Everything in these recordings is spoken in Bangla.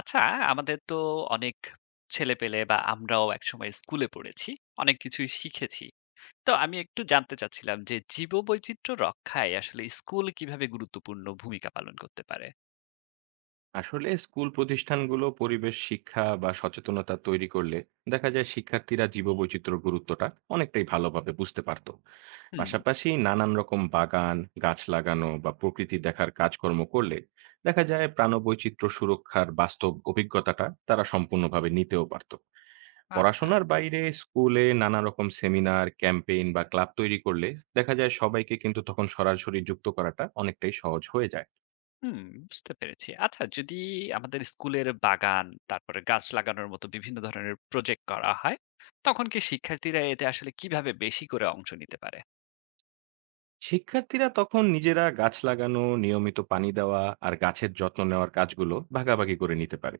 আচ্ছা, আমাদের তো অনেক ছেলেপেলে বা আমরাও একসময় স্কুলে পড়েছি। অনেক কিছুই শিখেছি। তো আমি একটু জানতে চাচ্ছিলাম যে জীববৈচিত্র্য রক্ষায় আসলে স্কুল কিভাবে গুরুত্বপূর্ণ ভূমিকা পালন করতে পারে? আসলে স্কুল প্রতিষ্ঠানগুলো পরিবেশ শিক্ষা বা সচেতনতা তৈরি করলে দেখা যায় শিক্ষার্থীরা জীববৈচিত্র্যের গুরুত্বটা অনেকটাই ভালোভাবে বুঝতে পারতো। হুম, পাশাপাশি নানান রকম বাগান, গাছ লাগানো বা প্রকৃতি দেখার কাজকর্ম করলে দেখা যায় প্রাণবৈচিত্র্য সুরক্ষার বাস্তব অভিজ্ঞতাটা তারা সম্পূর্ণভাবে নিতেও পারতো। আচ্ছা। পড়াশোনার বাইরে স্কুলে নানা রকম সেমিনার, ক্যাম্পেইন বা ক্লাব তৈরি করলে দেখা যায় সবাইকে কিন্তু তখন সরাসরি যুক্ত করাটা অনেকটাই সহজ হয়ে যায়। হুম, বুঝতে পেরেছি। আচ্ছা, যদি আমাদের স্কুলের বাগান, তারপরে গাছ লাগানোর মতো বিভিন্ন ধরনের প্রজেক্ট করা হয়, তখন কি শিক্ষার্থীরা এতে আসলে কিভাবে বেশি করে অংশ নিতে পারে? শিক্ষার্থীরা তখন নিজেরা গাছ লাগানো, নিয়মিত পানি দেওয়া আর গাছের যত্ন নেওয়ার কাজগুলো ভাগাভাগি করে নিতে পারে।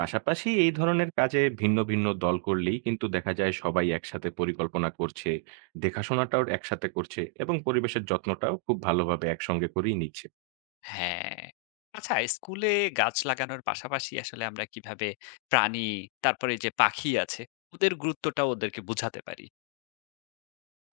পাশাপাশি এই ধরনের কাজে ভিন্ন ভিন্ন দল করলেই কিন্তু দেখা যায় সবাই একসাথে পরিকল্পনা করছে, দেখাশোনাটাও একসাথে করছে এবং পরিবেশের যত্নটাও খুব ভালোভাবে একসঙ্গে করেই নিচ্ছে। হ্যাঁ। আচ্ছা, স্কুলে গাছ লাগানোর পাশাপাশি আসলে আমরা কিভাবে প্রাণী, তারপরে এই যে পাখি আছে, ওদের গুরুত্বটাও ওদেরকে বুঝাতে পারি।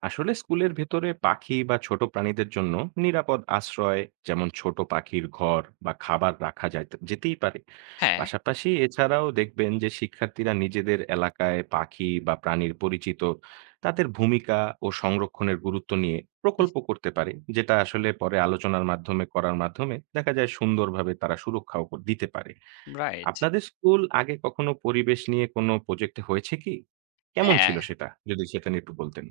আসলে স্কুলের ভেতরে পাখি বা ছোট প্রাণীদের জন্য নিরাপদ আশ্রয়, যেমন ছোট পাখির ঘর বা খাবার রাখা যেতেই পারে। হ্যাঁ, পাশাপাশি এছাড়াও দেখবেন যে শিক্ষার্থীরা নিজেদের এলাকায় পাখি বা প্রাণীর পরিচিত, তাদের ভূমিকা ও সংরক্ষণের গুরুত্ব নিয়ে প্রকল্প করতে পারে, যেটা আসলে পরে আলোচনার মাধ্যমে করার মাধ্যমে দেখা যায় সুন্দরভাবে তারা সুরক্ষাও দিতে পারে। রাইট। আপনাদের স্কুল আগে কখনো পরিবেশ নিয়ে কোনো প্রজেক্ট হয়েছে কি, কেমন হ্যাঁ, ছিল সেটা, যদি সেটা নিয়ে একটু বলতেন।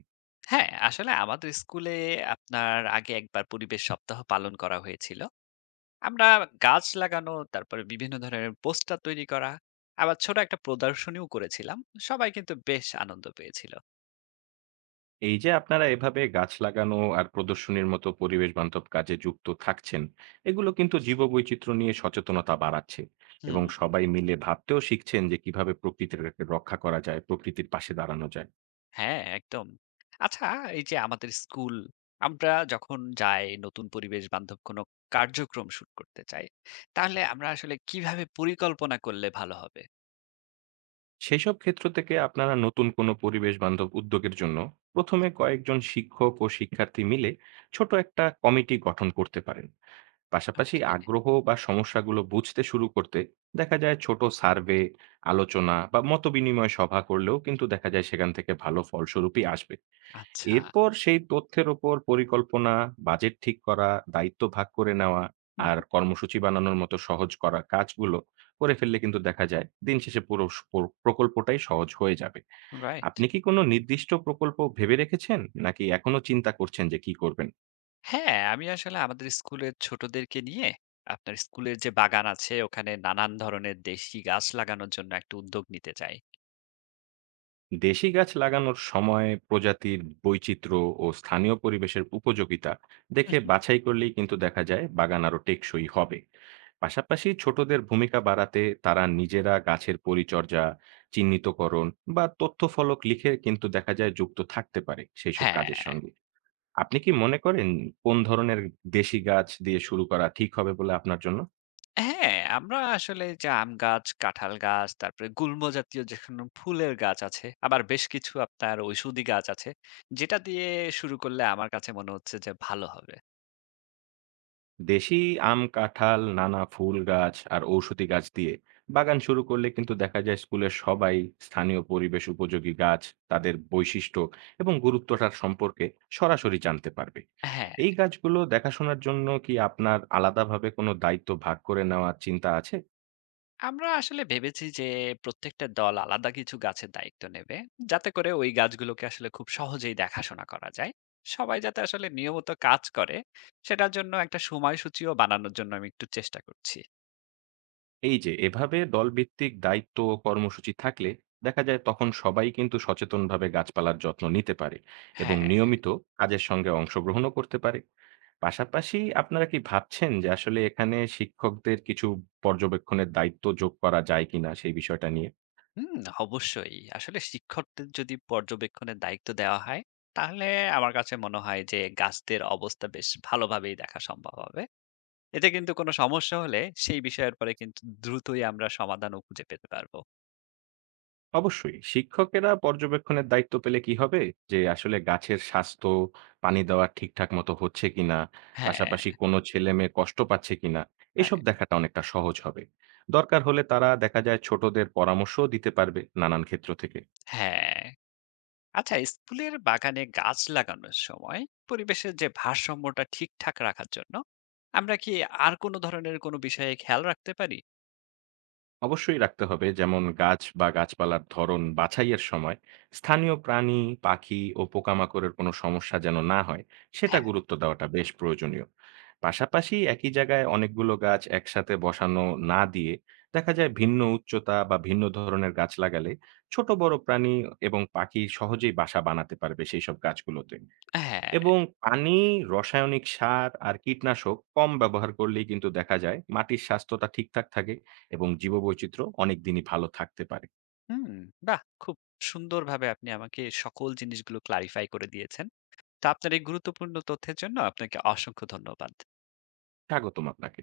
আসলে আমাদের স্কুলে আপনার আগে একবার পরিবেশ সপ্তাহ পালন করা হয়েছিল। আমরা গাছ লাগানো, তারপরে বিভিন্ন ধরনের পোস্টার তৈরি করা, আবার ছোট একটা প্রদর্শনীও করেছিলাম। সবাই কিন্তু বেশ আনন্দ পেয়েছিল। এই যে আপনারা এভাবে গাছ লাগানো আর প্রদর্শনীর মতো পরিবেশ বান্ধব কাজে যুক্ত থাকছেন, এগুলো কিন্তু জীববৈচিত্র্য নিয়ে সচেতনতা বাড়াচ্ছে হুম। এবং সবাই মিলে ভাবতেও শিখছেন যে কিভাবে প্রকৃতির রক্ষা করা যায়, প্রকৃতির পাশে দাঁড়ানো যায়। হ্যাঁ, একদম। আচ্ছা, এই যে আমাদের স্কুল, আমরা যখন যাই নতুন পরিবেশ বান্ধব কোনো কার্যক্রম শুরু করতে চাই, তাহলে আমরা আসলে কিভাবে পরিকল্পনা করলে ভালো হবে? সেসব ক্ষেত্র থেকে আপনারা নতুন কোনো পরিবেশ বান্ধব উদ্যোগের জন্য প্রথমে কয়েকজন শিক্ষক ও শিক্ষার্থী মিলে ছোট একটা কমিটি গঠন করতে পারেন। পাশাপাশি ওকে। আগ্রহ বা সমস্যাগুলো বুঝতে শুরু করতে দেখা যায় ছোট সার্ভে, আলোচনা বা মতবিনিময় সভা করলেও কিন্তু দেখা যায় সেখান থেকে ভালো ফলস্বরূপই আসবে। আচ্ছা। এরপর সেই তথ্যের ওপর পরিকল্পনা, বাজেট ঠিক করা, দায়িত্ব ভাগ করে নেওয়া হুম, আর হুম। কর্মসূচি বানানোর মতো সহজ করা কাজগুলো করে ফেললে কিন্তু দেখা যায় দিন শেষে পুরো প্রকল্পটাই সহজ হয়ে যাবে। রাইট। আপনি কি কোনো নির্দিষ্ট প্রকল্প ভেবে রেখেছেন, নাকি এখনো চিন্তা করছেন যে কি করবেন? হ্যাঁ, আমি আসলে আমাদের স্কুলের ছোটদেরকে নিয়ে আপনার স্কুলের যে বাগান আছে ওখানে নানান ধরনের দেশি গাছ লাগানোর জন্য একটা উদ্যোগ নিতে চাই। দেশি গাছ লাগানোর সময় প্রজাতির বৈচিত্র্য ও স্থানীয় পরিবেশের উপযোগিতা হুম, দেখে হুম। বাছাই করলেই কিন্তু দেখা যায় বাগান আরো টেকসই হবে। পাশাপাশি ছোটদের ভূমিকা বাড়াতে তারা নিজেরা গাছের পরিচর্যা, চিহ্নিতকরণ বা তথ্যফলক লিখে কিন্তু দেখা যায় যুক্ত থাকতে পারে সেই সব হ্যাঁ। কাজের সঙ্গে। আপনি কি মনে করেন কোন ধরনের দেশি গাছ দিয়ে শুরু করা ঠিক হবে বলে আপনার জন্য? হ্যাঁ, আমরা আসলে যে আম গাছ, কাঁঠাল গাছ, তারপরে গুল্ম জাতীয় যেকোনো ফুলের গাছ আছে। আবার বেশ কিছু আপনার ঔষধি গাছ আছে। যেটা দিয়ে শুরু করলে আমার কাছে মনে হচ্ছে যে ভালো হবে। দেশি আম, কাঁঠাল, নানা ফুল গাছ আর ঔষধি গাছ দিয়ে বাগান শুরু করলে কিন্তু দেখা যায় স্কুলের সবাই স্থানীয় পরিবেশ উপযোগী গাছ, তাদের বৈশিষ্ট্য এবং গুরুত্বটার সম্পর্কে সরাসরি জানতে পারবে। হ্যাঁ, এই গাছগুলো দেখাশোনার জন্য কি আপনার আলাদাভাবে কোনো দায়িত্ব ভাগ করে নেওয়ার চিন্তা আছে? আমরা আসলে ভেবেছি যে প্রত্যেকটা দল আলাদা কিছু গাছের দায়িত্ব নেবে। যাতে করে ওই গাছগুলোকে আসলে খুব সহজেই দেখাশোনা করা যায়। সবাই যাতে আসলে নিয়মিত কাজ করে, সেটার জন্য একটা সময়সূচিও বানানোর জন্য আমি একটু চেষ্টা করছি। এই যে এভাবে দলভিত্তিক দায়িত্ব ও কর্মসূচি থাকলে দেখা যায় তখন সবাই কিন্তু সচেতনভাবে গাছপালার যত্ন নিতে পারে এবং হ্যাঁ। নিয়মিত কাজের সঙ্গে অংশগ্রহণও করতে পারে। পাশাপাশি আপনারা কি ভাবছেন যে আসলে এখানে শিক্ষকদের কিছু পর্যবেক্ষণের দায়িত্ব যোগ করা যায় কিনা সেই বিষয়টা নিয়ে? হুম, অবশ্যই। আসলে শিক্ষকদের যদি পর্যবেক্ষণের দায়িত্ব দেওয়া হয়, তাহলে আমার কাছে মনে হয় যে গাছদের অবস্থা বেশ ভালোভাবেই দেখা সম্ভব হবে। এতে কিন্তু কোনো সমস্যা হলে সেই বিষয়ের পরে কিন্তু দ্রুতই আমরা সমাধানও খুঁজে পেতে পারবো। অবশ্যই শিক্ষকেরা পর্যবেক্ষণের দায়িত্ব পেলে কি হবে? যে আসলে গাছের স্বাস্থ্য, পানি দেওয়া ঠিকঠাক মতো হচ্ছে কিনা, হ্যাঁ, পাশাপাশি কোনো ছেলেমেয়ে কষ্ট পাচ্ছে কিনা, এসব রাইট। দেখাটা অনেকটা সহজ হবে। দরকার হলে তারা দেখা যায় ছোটদের পরামর্শও দিতে পারবে নানান ক্ষেত্র থেকে। হ্যাঁ। আচ্ছা, স্কুলের বাগানে গাছ লাগানোর সময় পরিবেশের যে ভারসাম্যটা ঠিকঠাক রাখার জন্য আমরা কি আর কোনো ধরনের কোনো বিষয়ে খেয়াল রাখতে পারি? অবশ্যই রাখতে হবে, যেমন গাছ বা গাছপালার ধরন বাছাইয়ের সময় স্থানীয় প্রাণী, পাখি ও পোকামাকড়ের কোনো সমস্যা যেন না হয়, সেটা হ্যাঁ, গুরুত্ব দেওয়াটা বেশ প্রয়োজনীয়। পাশাপাশি একই জায়গায় অনেকগুলো গাছ একসাথে বসানো না দিয়ে দেখা যায় ভিন্ন উচ্চতা বা ভিন্ন ধরনের গাছ লাগালে ছোট বড় প্রাণী এবং পাখি সহজেই বাসা বানাতে পারবে সেই সব গাছগুলোতে। হ্যাঁ। এবং পানি, রাসায়নিক সার আর কীটনাশক কম ব্যবহার করলেই কিন্তু দেখা যায় মাটির স্বাস্থ্যটা ঠিকঠাক থাকে এবং জীববৈচিত্র্য অনেক দিনই ভালো থাকতে পারে। হুম, বাহ! খুব সুন্দরভাবে আপনি আমাকে সকল জিনিসগুলো ক্লারিফাই করে দিয়েছেন। তো আপনার এই গুরুত্বপূর্ণ তথ্যের জন্য আপনাকে অসংখ্য ধন্যবাদ। স্বাগতম আপনাকে।